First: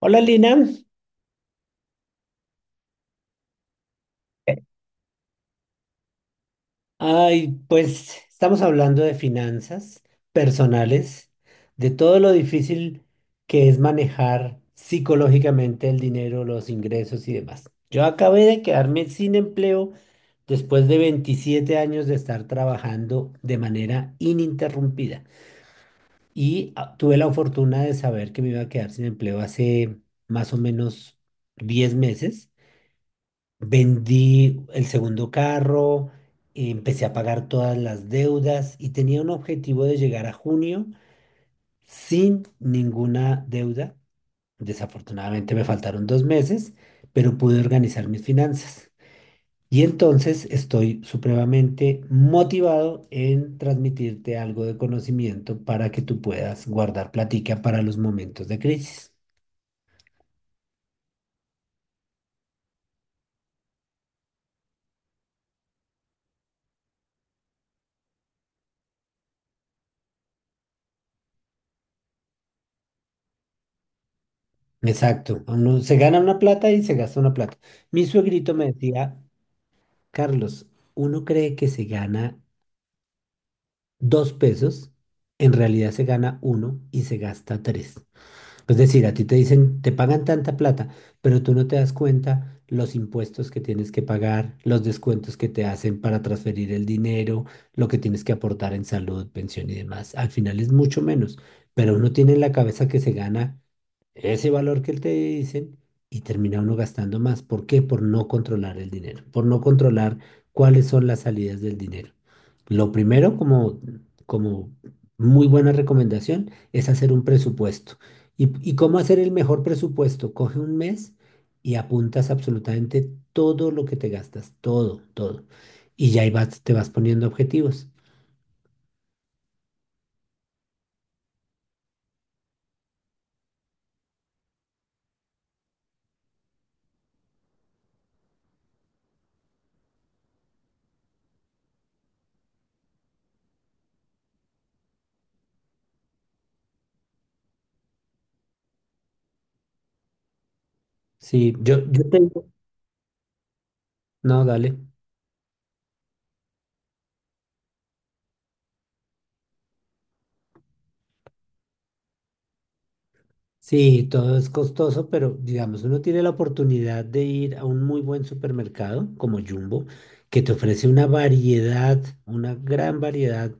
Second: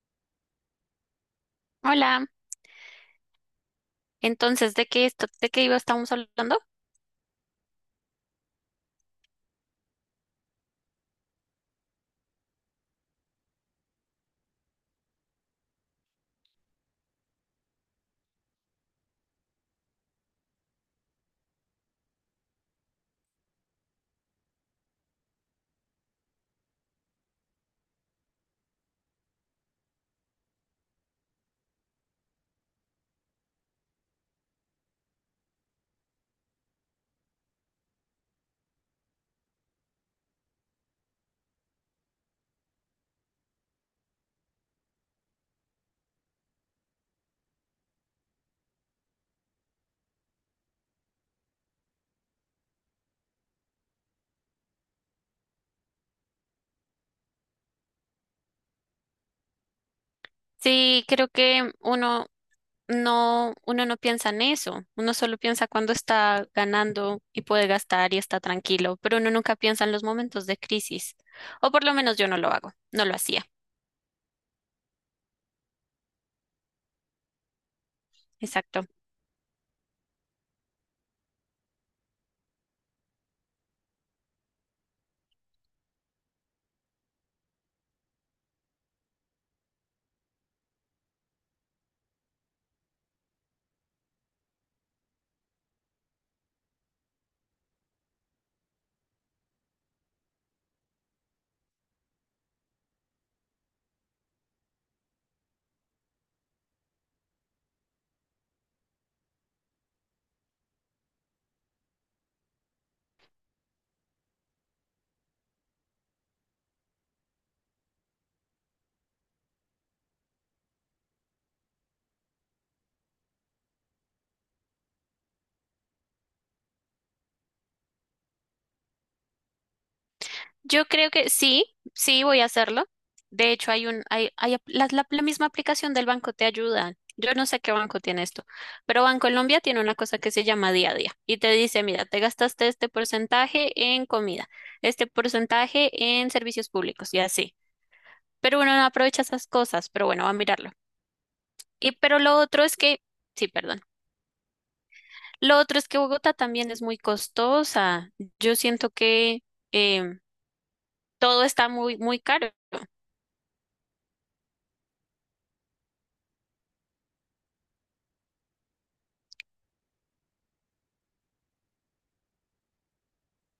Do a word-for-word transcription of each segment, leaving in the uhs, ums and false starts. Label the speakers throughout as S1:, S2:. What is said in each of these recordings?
S1: Hola Lina,
S2: Hola. Entonces, ¿de qué esto, de qué iba estamos hablando?
S1: ay, pues estamos hablando de finanzas personales, de todo lo difícil que es manejar psicológicamente el dinero, los ingresos y demás. Yo acabé de quedarme sin empleo después de veintisiete años de estar trabajando de manera ininterrumpida y ah, tuve la fortuna de saber que me iba a quedar sin empleo hace más o menos diez meses. Vendí el segundo carro, empecé a pagar todas las deudas y tenía un objetivo de llegar a junio sin ninguna deuda. Desafortunadamente me faltaron dos meses, pero pude organizar mis finanzas. Y entonces estoy supremamente motivado en transmitirte algo de conocimiento para que tú puedas guardar platica para los momentos de crisis.
S2: Sí, creo que uno no, uno no piensa en eso, uno solo piensa cuando está ganando y puede gastar y está tranquilo, pero uno nunca piensa en los momentos de crisis, o por lo menos yo no lo hago, no lo hacía.
S1: Exacto, uno se gana una plata y se gasta una plata. Mi suegrito me
S2: Exacto.
S1: decía Carlos, uno cree que se gana dos pesos, en realidad se gana uno y se gasta tres. Es decir, a ti te dicen, te pagan tanta plata, pero tú no te das cuenta los impuestos que tienes que pagar, los descuentos que te hacen para transferir el dinero, lo que tienes que aportar en salud, pensión y demás. Al final es mucho menos, pero uno tiene en la cabeza que se gana ese valor que te dicen y termina uno gastando más. ¿Por qué? Por no controlar el dinero, por no controlar cuáles son las salidas del dinero. Lo primero, como, como muy buena recomendación, es hacer un presupuesto. ¿Y, y cómo hacer el mejor presupuesto? Coge un mes y apuntas absolutamente todo lo que te gastas, todo, todo. Y ya ahí vas, te vas poniendo objetivos.
S2: Yo creo que sí, sí voy a hacerlo. De hecho, hay un, hay, hay ap- la, la- la misma aplicación del banco te ayuda. Yo no sé qué banco tiene esto, pero Bancolombia tiene una cosa que se llama día a día y te dice, mira, te gastaste este porcentaje en comida, este porcentaje en servicios públicos y así. Pero uno no aprovecha esas cosas, pero bueno, va a mirarlo.
S1: Sí, yo,
S2: Y
S1: yo
S2: pero lo
S1: tengo...
S2: otro es que, sí, perdón.
S1: No, dale.
S2: Lo otro es que Bogotá también es muy costosa. Yo siento que em, todo está muy, muy caro.
S1: Sí, todo es costoso, pero digamos, uno tiene la oportunidad de ir a un muy buen supermercado como Jumbo, que te ofrece una variedad, una gran variedad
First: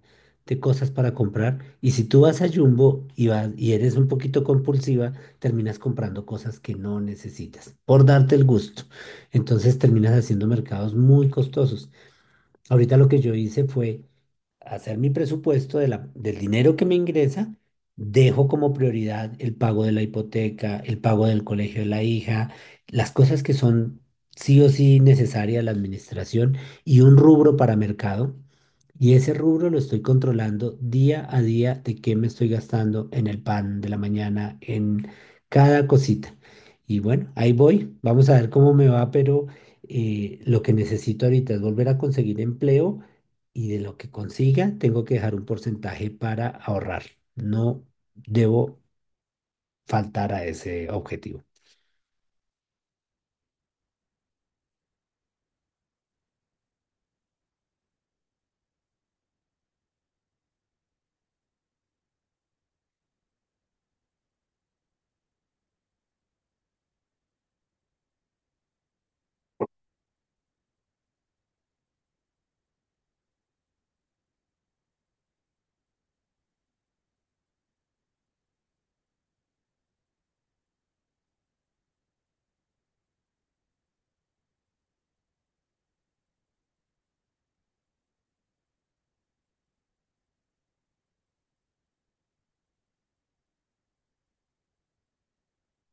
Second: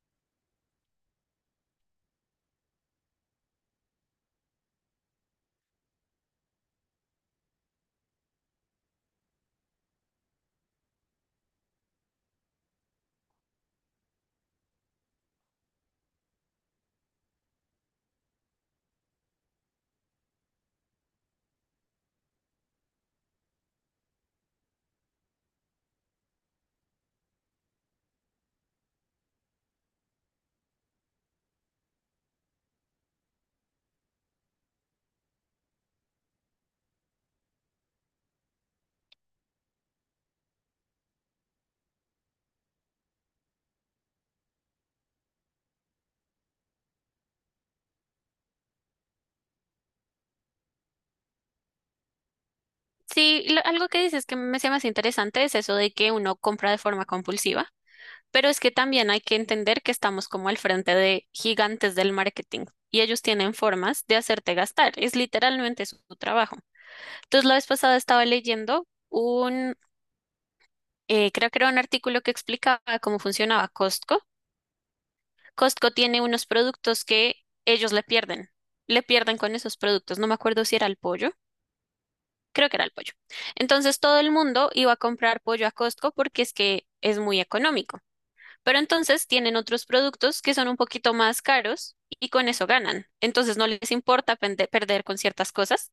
S1: de cosas para comprar. Y si tú vas a Jumbo y vas, y eres un poquito compulsiva, terminas comprando cosas que no necesitas, por darte el gusto. Entonces terminas haciendo mercados muy costosos. Ahorita lo que yo hice fue hacer mi presupuesto de la- del dinero que me ingresa, dejo como prioridad el pago de la hipoteca, el pago del colegio de la hija, las cosas que son sí o sí necesarias a la administración y un rubro para mercado. Y ese rubro lo estoy controlando día a día de qué me estoy gastando en el pan de la mañana, en cada cosita. Y bueno, ahí voy. Vamos a ver cómo me va, pero eh, lo que necesito ahorita es volver a conseguir empleo y de lo que consiga tengo que dejar un porcentaje para ahorrar. No debo faltar a ese objetivo.
S2: Sí, y lo- algo que dices que me se me hace interesante es eso de que uno compra de forma compulsiva, pero es que también hay que entender que estamos como al frente de gigantes del marketing y ellos tienen formas de hacerte gastar, es literalmente su, su trabajo. Entonces, la vez pasada estaba leyendo un, eh, creo que era un artículo que explicaba cómo funcionaba Costco. Costco tiene unos productos que ellos le pierden, le pierden con esos productos. No me acuerdo si era el pollo, creo que era el pollo. Entonces todo el mundo iba a comprar pollo a Costco porque es que es muy económico. Pero entonces tienen otros productos que son un poquito más caros y con eso ganan. Entonces no les importa pende- perder con ciertas cosas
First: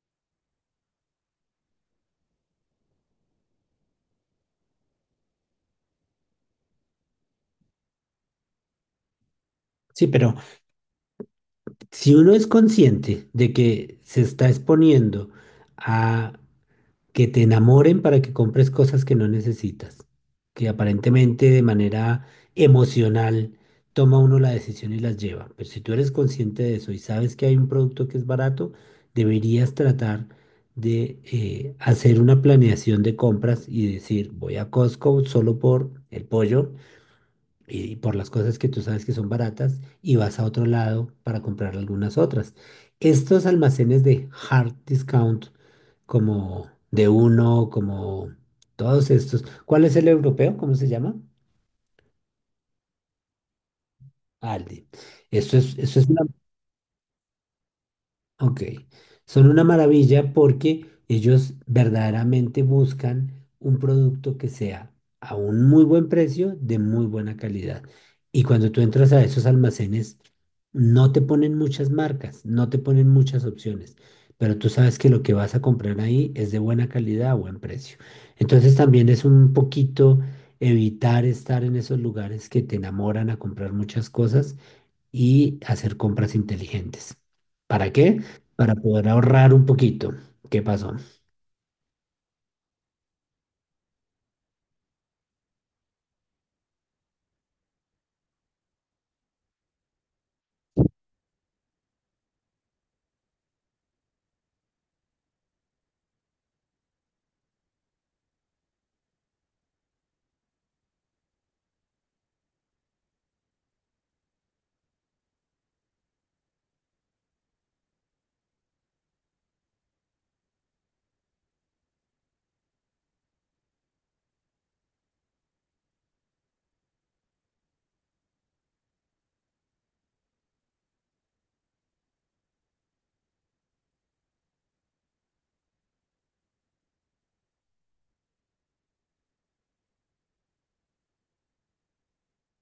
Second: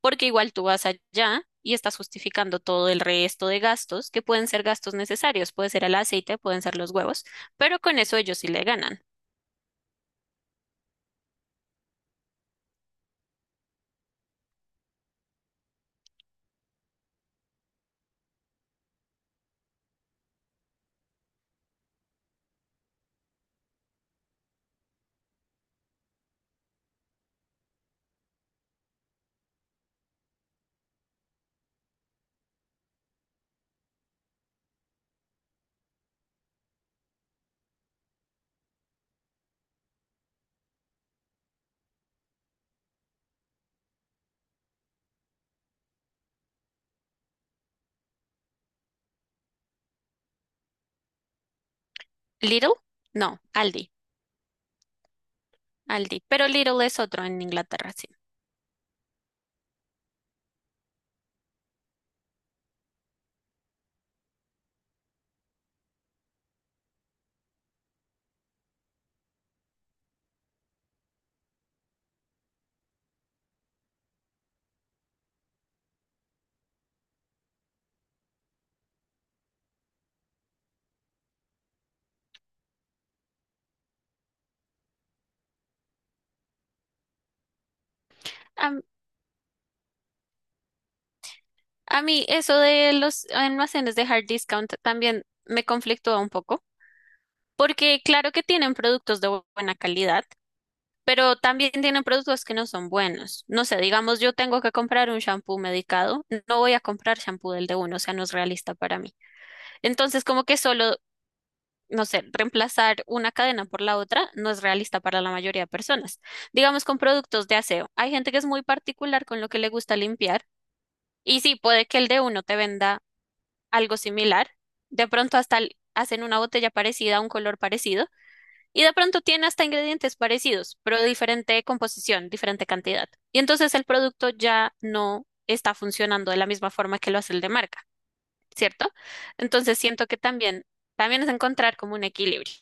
S2: porque igual tú vas allá y estás justificando todo el resto de gastos que pueden ser gastos necesarios. Puede ser el aceite, pueden ser los huevos, pero con eso ellos sí le ganan.
S1: Sí, pero si uno es consciente de que se está exponiendo a que te enamoren para que compres cosas que no necesitas, que aparentemente de manera emocional toma uno la decisión y las lleva. Pero si tú eres consciente de eso y sabes que hay un producto que es barato, deberías tratar de eh, hacer una planeación de compras y decir, voy a Costco solo por el pollo y por las cosas que tú sabes que son baratas y vas a otro lado para comprar algunas otras. Estos almacenes de hard discount como de uno, como todos estos. ¿Cuál es el europeo? ¿Cómo se llama?
S2: Lidl, no, Aldi,
S1: Aldi. Eso es, eso es una...
S2: Aldi. Pero Lidl es otro en Inglaterra, sí.
S1: Ok, son una maravilla porque ellos verdaderamente buscan un producto que sea a un muy buen precio, de muy buena calidad. Y cuando tú entras a esos almacenes, no te ponen muchas marcas, no te ponen muchas opciones, pero tú sabes que lo que vas a comprar ahí es de buena calidad a buen precio. Entonces también es un poquito evitar estar en esos lugares que te enamoran a comprar muchas cosas y hacer compras inteligentes. ¿Para qué? Para poder ahorrar un poquito. ¿Qué pasó?
S2: A mí eso de los almacenes de hard discount también me conflictúa un poco, porque claro que tienen productos de bu- buena calidad, pero también tienen productos que no son buenos. No sé, digamos, yo tengo que comprar un shampoo medicado, no voy a comprar shampoo del de uno, o sea, no es realista para mí. Entonces, como que solo, no sé, reemplazar una cadena por la otra no es realista para la mayoría de personas. Digamos, con productos de aseo, hay gente que es muy particular con lo que le gusta limpiar. Y sí, puede que el de uno te venda algo similar. De pronto hasta l- hacen una botella parecida, un color parecido, y de pronto tiene hasta ingredientes parecidos, pero diferente composición, diferente cantidad. Y entonces el producto ya no está funcionando de la misma forma que lo hace el de marca, ¿cierto? Entonces siento que también, también es encontrar como un equilibrio.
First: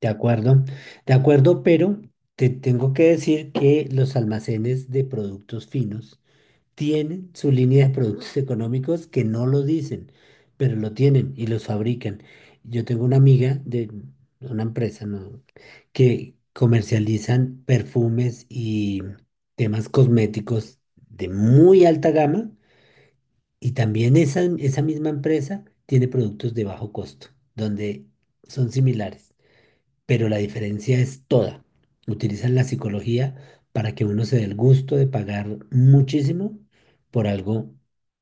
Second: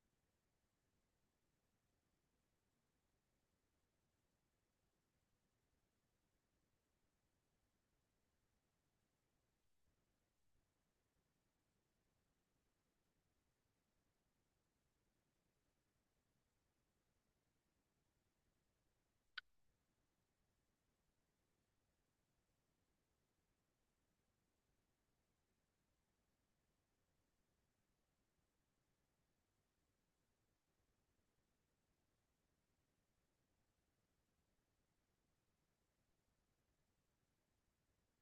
S1: De acuerdo, de acuerdo, pero te tengo que decir que los almacenes de productos finos tienen su línea de productos económicos que no lo dicen, pero lo tienen y los fabrican. Yo tengo una amiga de una empresa, ¿no?, que comercializan perfumes y temas cosméticos de muy alta gama. Y también esa, esa misma empresa tiene productos de bajo costo, donde son similares, pero la diferencia es toda. Utilizan la psicología para que uno se dé el gusto de pagar muchísimo por algo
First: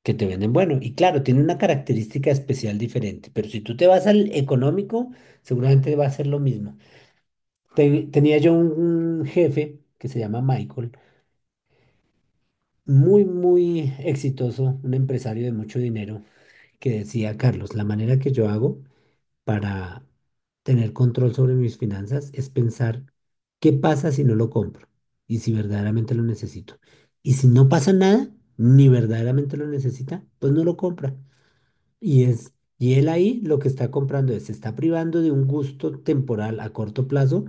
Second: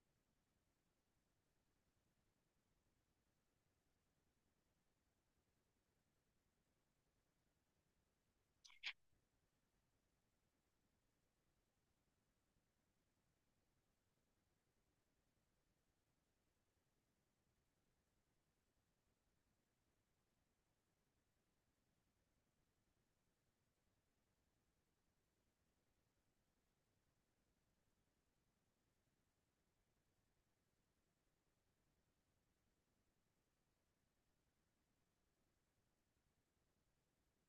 S1: que te venden bueno. Y claro, tiene una característica especial diferente, pero si tú te vas al económico, seguramente va a ser lo mismo. Te- tenía yo un jefe que se llama Michael, muy, muy exitoso, un empresario de mucho dinero, que decía Carlos, la manera que yo hago para tener control sobre mis finanzas es pensar qué pasa si no lo compro y si verdaderamente lo necesito. Y si no pasa nada, ni verdaderamente lo necesita, pues no lo compra. Y es, y él ahí lo que está comprando es, se está privando de un gusto temporal a corto plazo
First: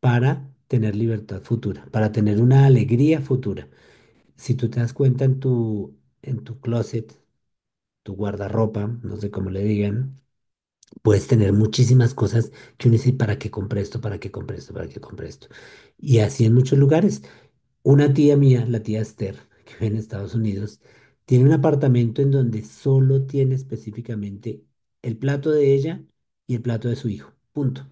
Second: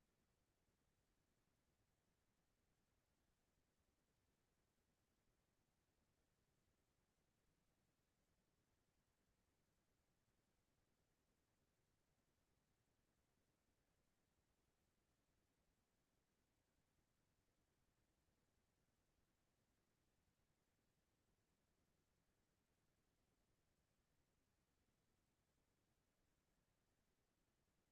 S1: para tener libertad futura, para tener una alegría futura. Si tú te das cuenta en tu en tu closet, tu guardarropa, no sé cómo le digan, puedes tener muchísimas cosas que uno dice, ¿para qué compré esto? ¿Para qué compré esto? ¿Para qué compré esto? Y así en muchos lugares. Una tía mía, la tía Esther, que vive en Estados Unidos, tiene un apartamento en donde solo tiene específicamente el plato de ella y el plato de su hijo. Punto.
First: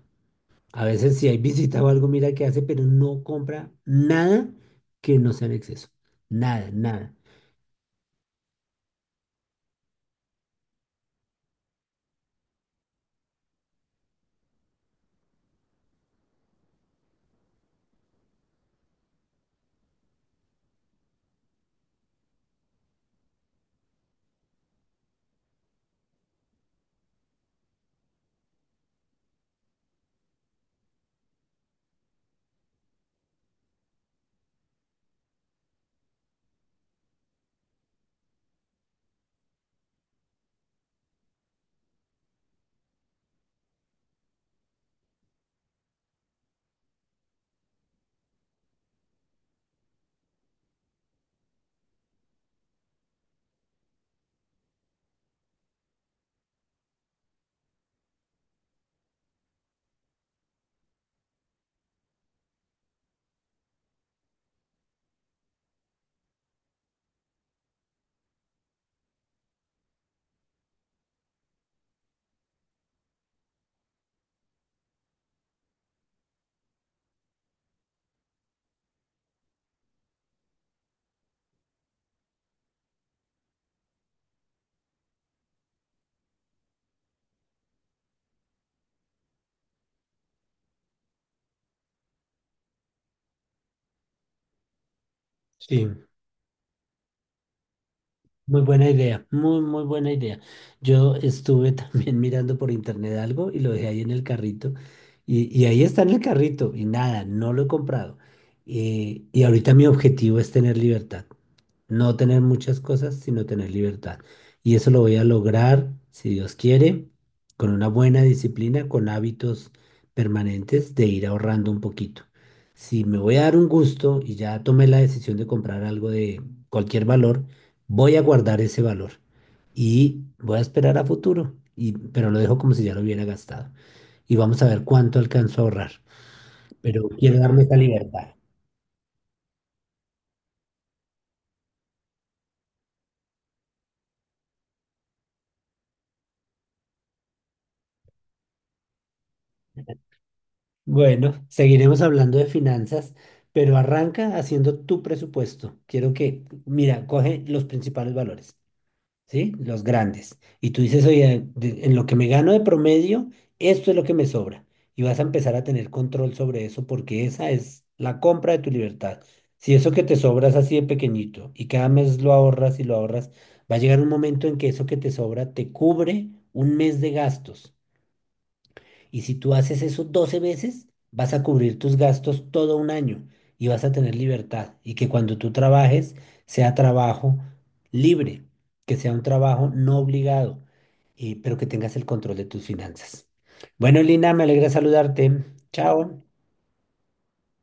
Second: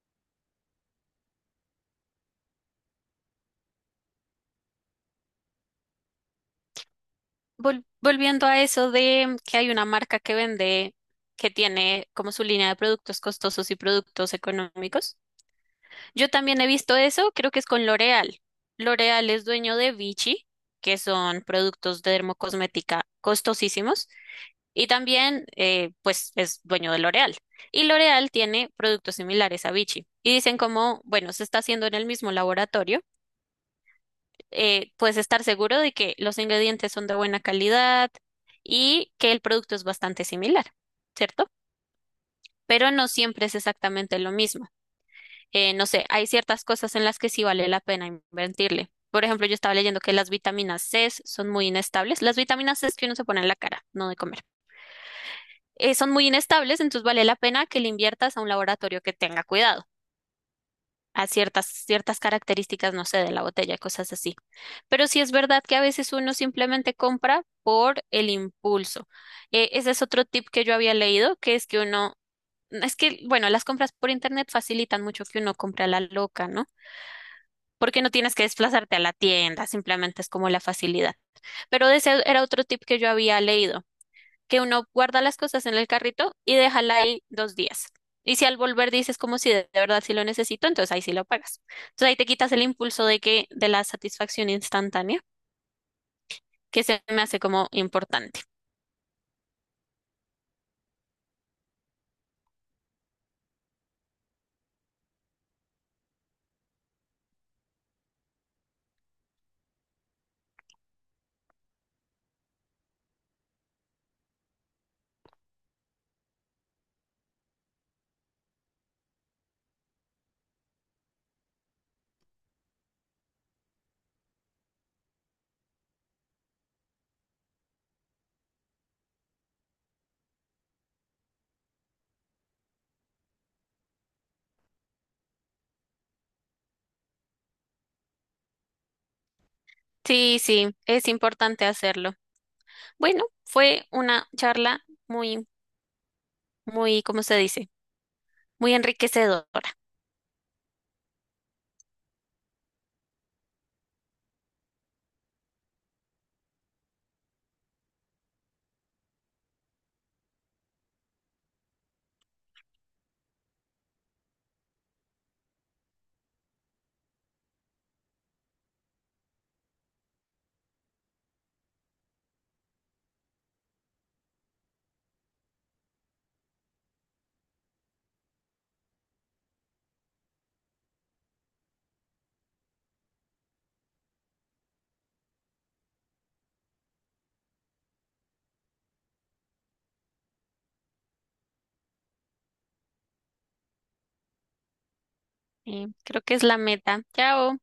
S1: A veces si hay visita o algo, mira qué hace, pero no compra nada que no sea en exceso. Nada, nada.
S2: Vol- volviendo a eso de que hay una marca que vende, que tiene como su línea de productos costosos y productos económicos. Yo también he visto eso, creo que es con L'Oréal. L'Oréal es dueño de Vichy, que son productos de dermocosmética costosísimos, y también eh, pues es dueño de L'Oréal. Y L'Oréal tiene productos similares a Vichy. Y dicen como, bueno, se está haciendo en el mismo laboratorio, eh, puedes estar seguro de que los ingredientes son de buena calidad y que el producto es bastante similar, ¿cierto? Pero no siempre es exactamente lo mismo. Eh, no sé, hay ciertas cosas en las que sí vale la pena invertirle. Por ejemplo, yo estaba leyendo que las vitaminas C son muy inestables. Las vitaminas C que uno se pone en la cara, no de comer. Eh, son muy inestables, entonces vale la pena que le inviertas a un laboratorio que tenga cuidado, a ciertas, ciertas características, no sé, de la botella, cosas así. Pero sí es verdad que a veces uno simplemente compra por el impulso. Eh, ese es otro tip que yo había leído, que es que uno. Es que, bueno, las compras por internet facilitan mucho que uno compre a la loca, ¿no? Porque no tienes que desplazarte a la tienda, simplemente es como la facilidad. Pero ese era otro tip que yo había leído, que uno guarda las cosas en el carrito y déjala ahí dos días. Y si al volver dices como si de de verdad sí lo necesito, entonces ahí sí lo pagas. Entonces ahí te quitas el impulso de que, de la satisfacción instantánea,
S1: Sí.
S2: que se me hace como importante.
S1: Muy buena idea, muy, muy buena idea. Yo estuve también mirando por internet algo y lo dejé ahí en el carrito. Y, y ahí está en el carrito y nada, no lo he comprado. Eh, y ahorita mi objetivo es tener libertad. No tener muchas cosas, sino tener libertad. Y eso lo voy a lograr, si Dios quiere, con una buena disciplina, con hábitos permanentes de ir ahorrando un poquito. Si me voy a dar un gusto y ya tomé la decisión de comprar algo de cualquier valor, voy a guardar ese valor y voy a esperar a futuro, y, pero lo dejo como si ya lo hubiera gastado. Y vamos a ver cuánto alcanzo a ahorrar. Pero quiero darme esa libertad.
S2: Sí, sí, es importante hacerlo. Bueno, fue una charla muy, muy, ¿cómo se dice? Muy enriquecedora.
S1: Bueno, seguiremos hablando de finanzas, pero arranca haciendo tu presupuesto. Quiero que, mira, coge los principales valores, ¿sí? Los grandes. Y tú dices, oye, de- en lo que me gano de promedio, esto es lo que me sobra. Y vas a empezar a tener control sobre eso porque esa es la compra de tu libertad. Si eso que te sobra es así de pequeñito y cada mes lo ahorras y lo ahorras, va a llegar un momento en que eso que te sobra te cubre un mes de gastos. Y si tú haces eso doce veces, vas a cubrir tus gastos todo un año y vas a tener libertad. Y que cuando tú trabajes sea trabajo libre, que sea un trabajo no obligado, y- pero que tengas el control de tus finanzas. Bueno, Lina, me alegra saludarte.
S2: Eh, creo
S1: Chao.
S2: que es la meta. Chao.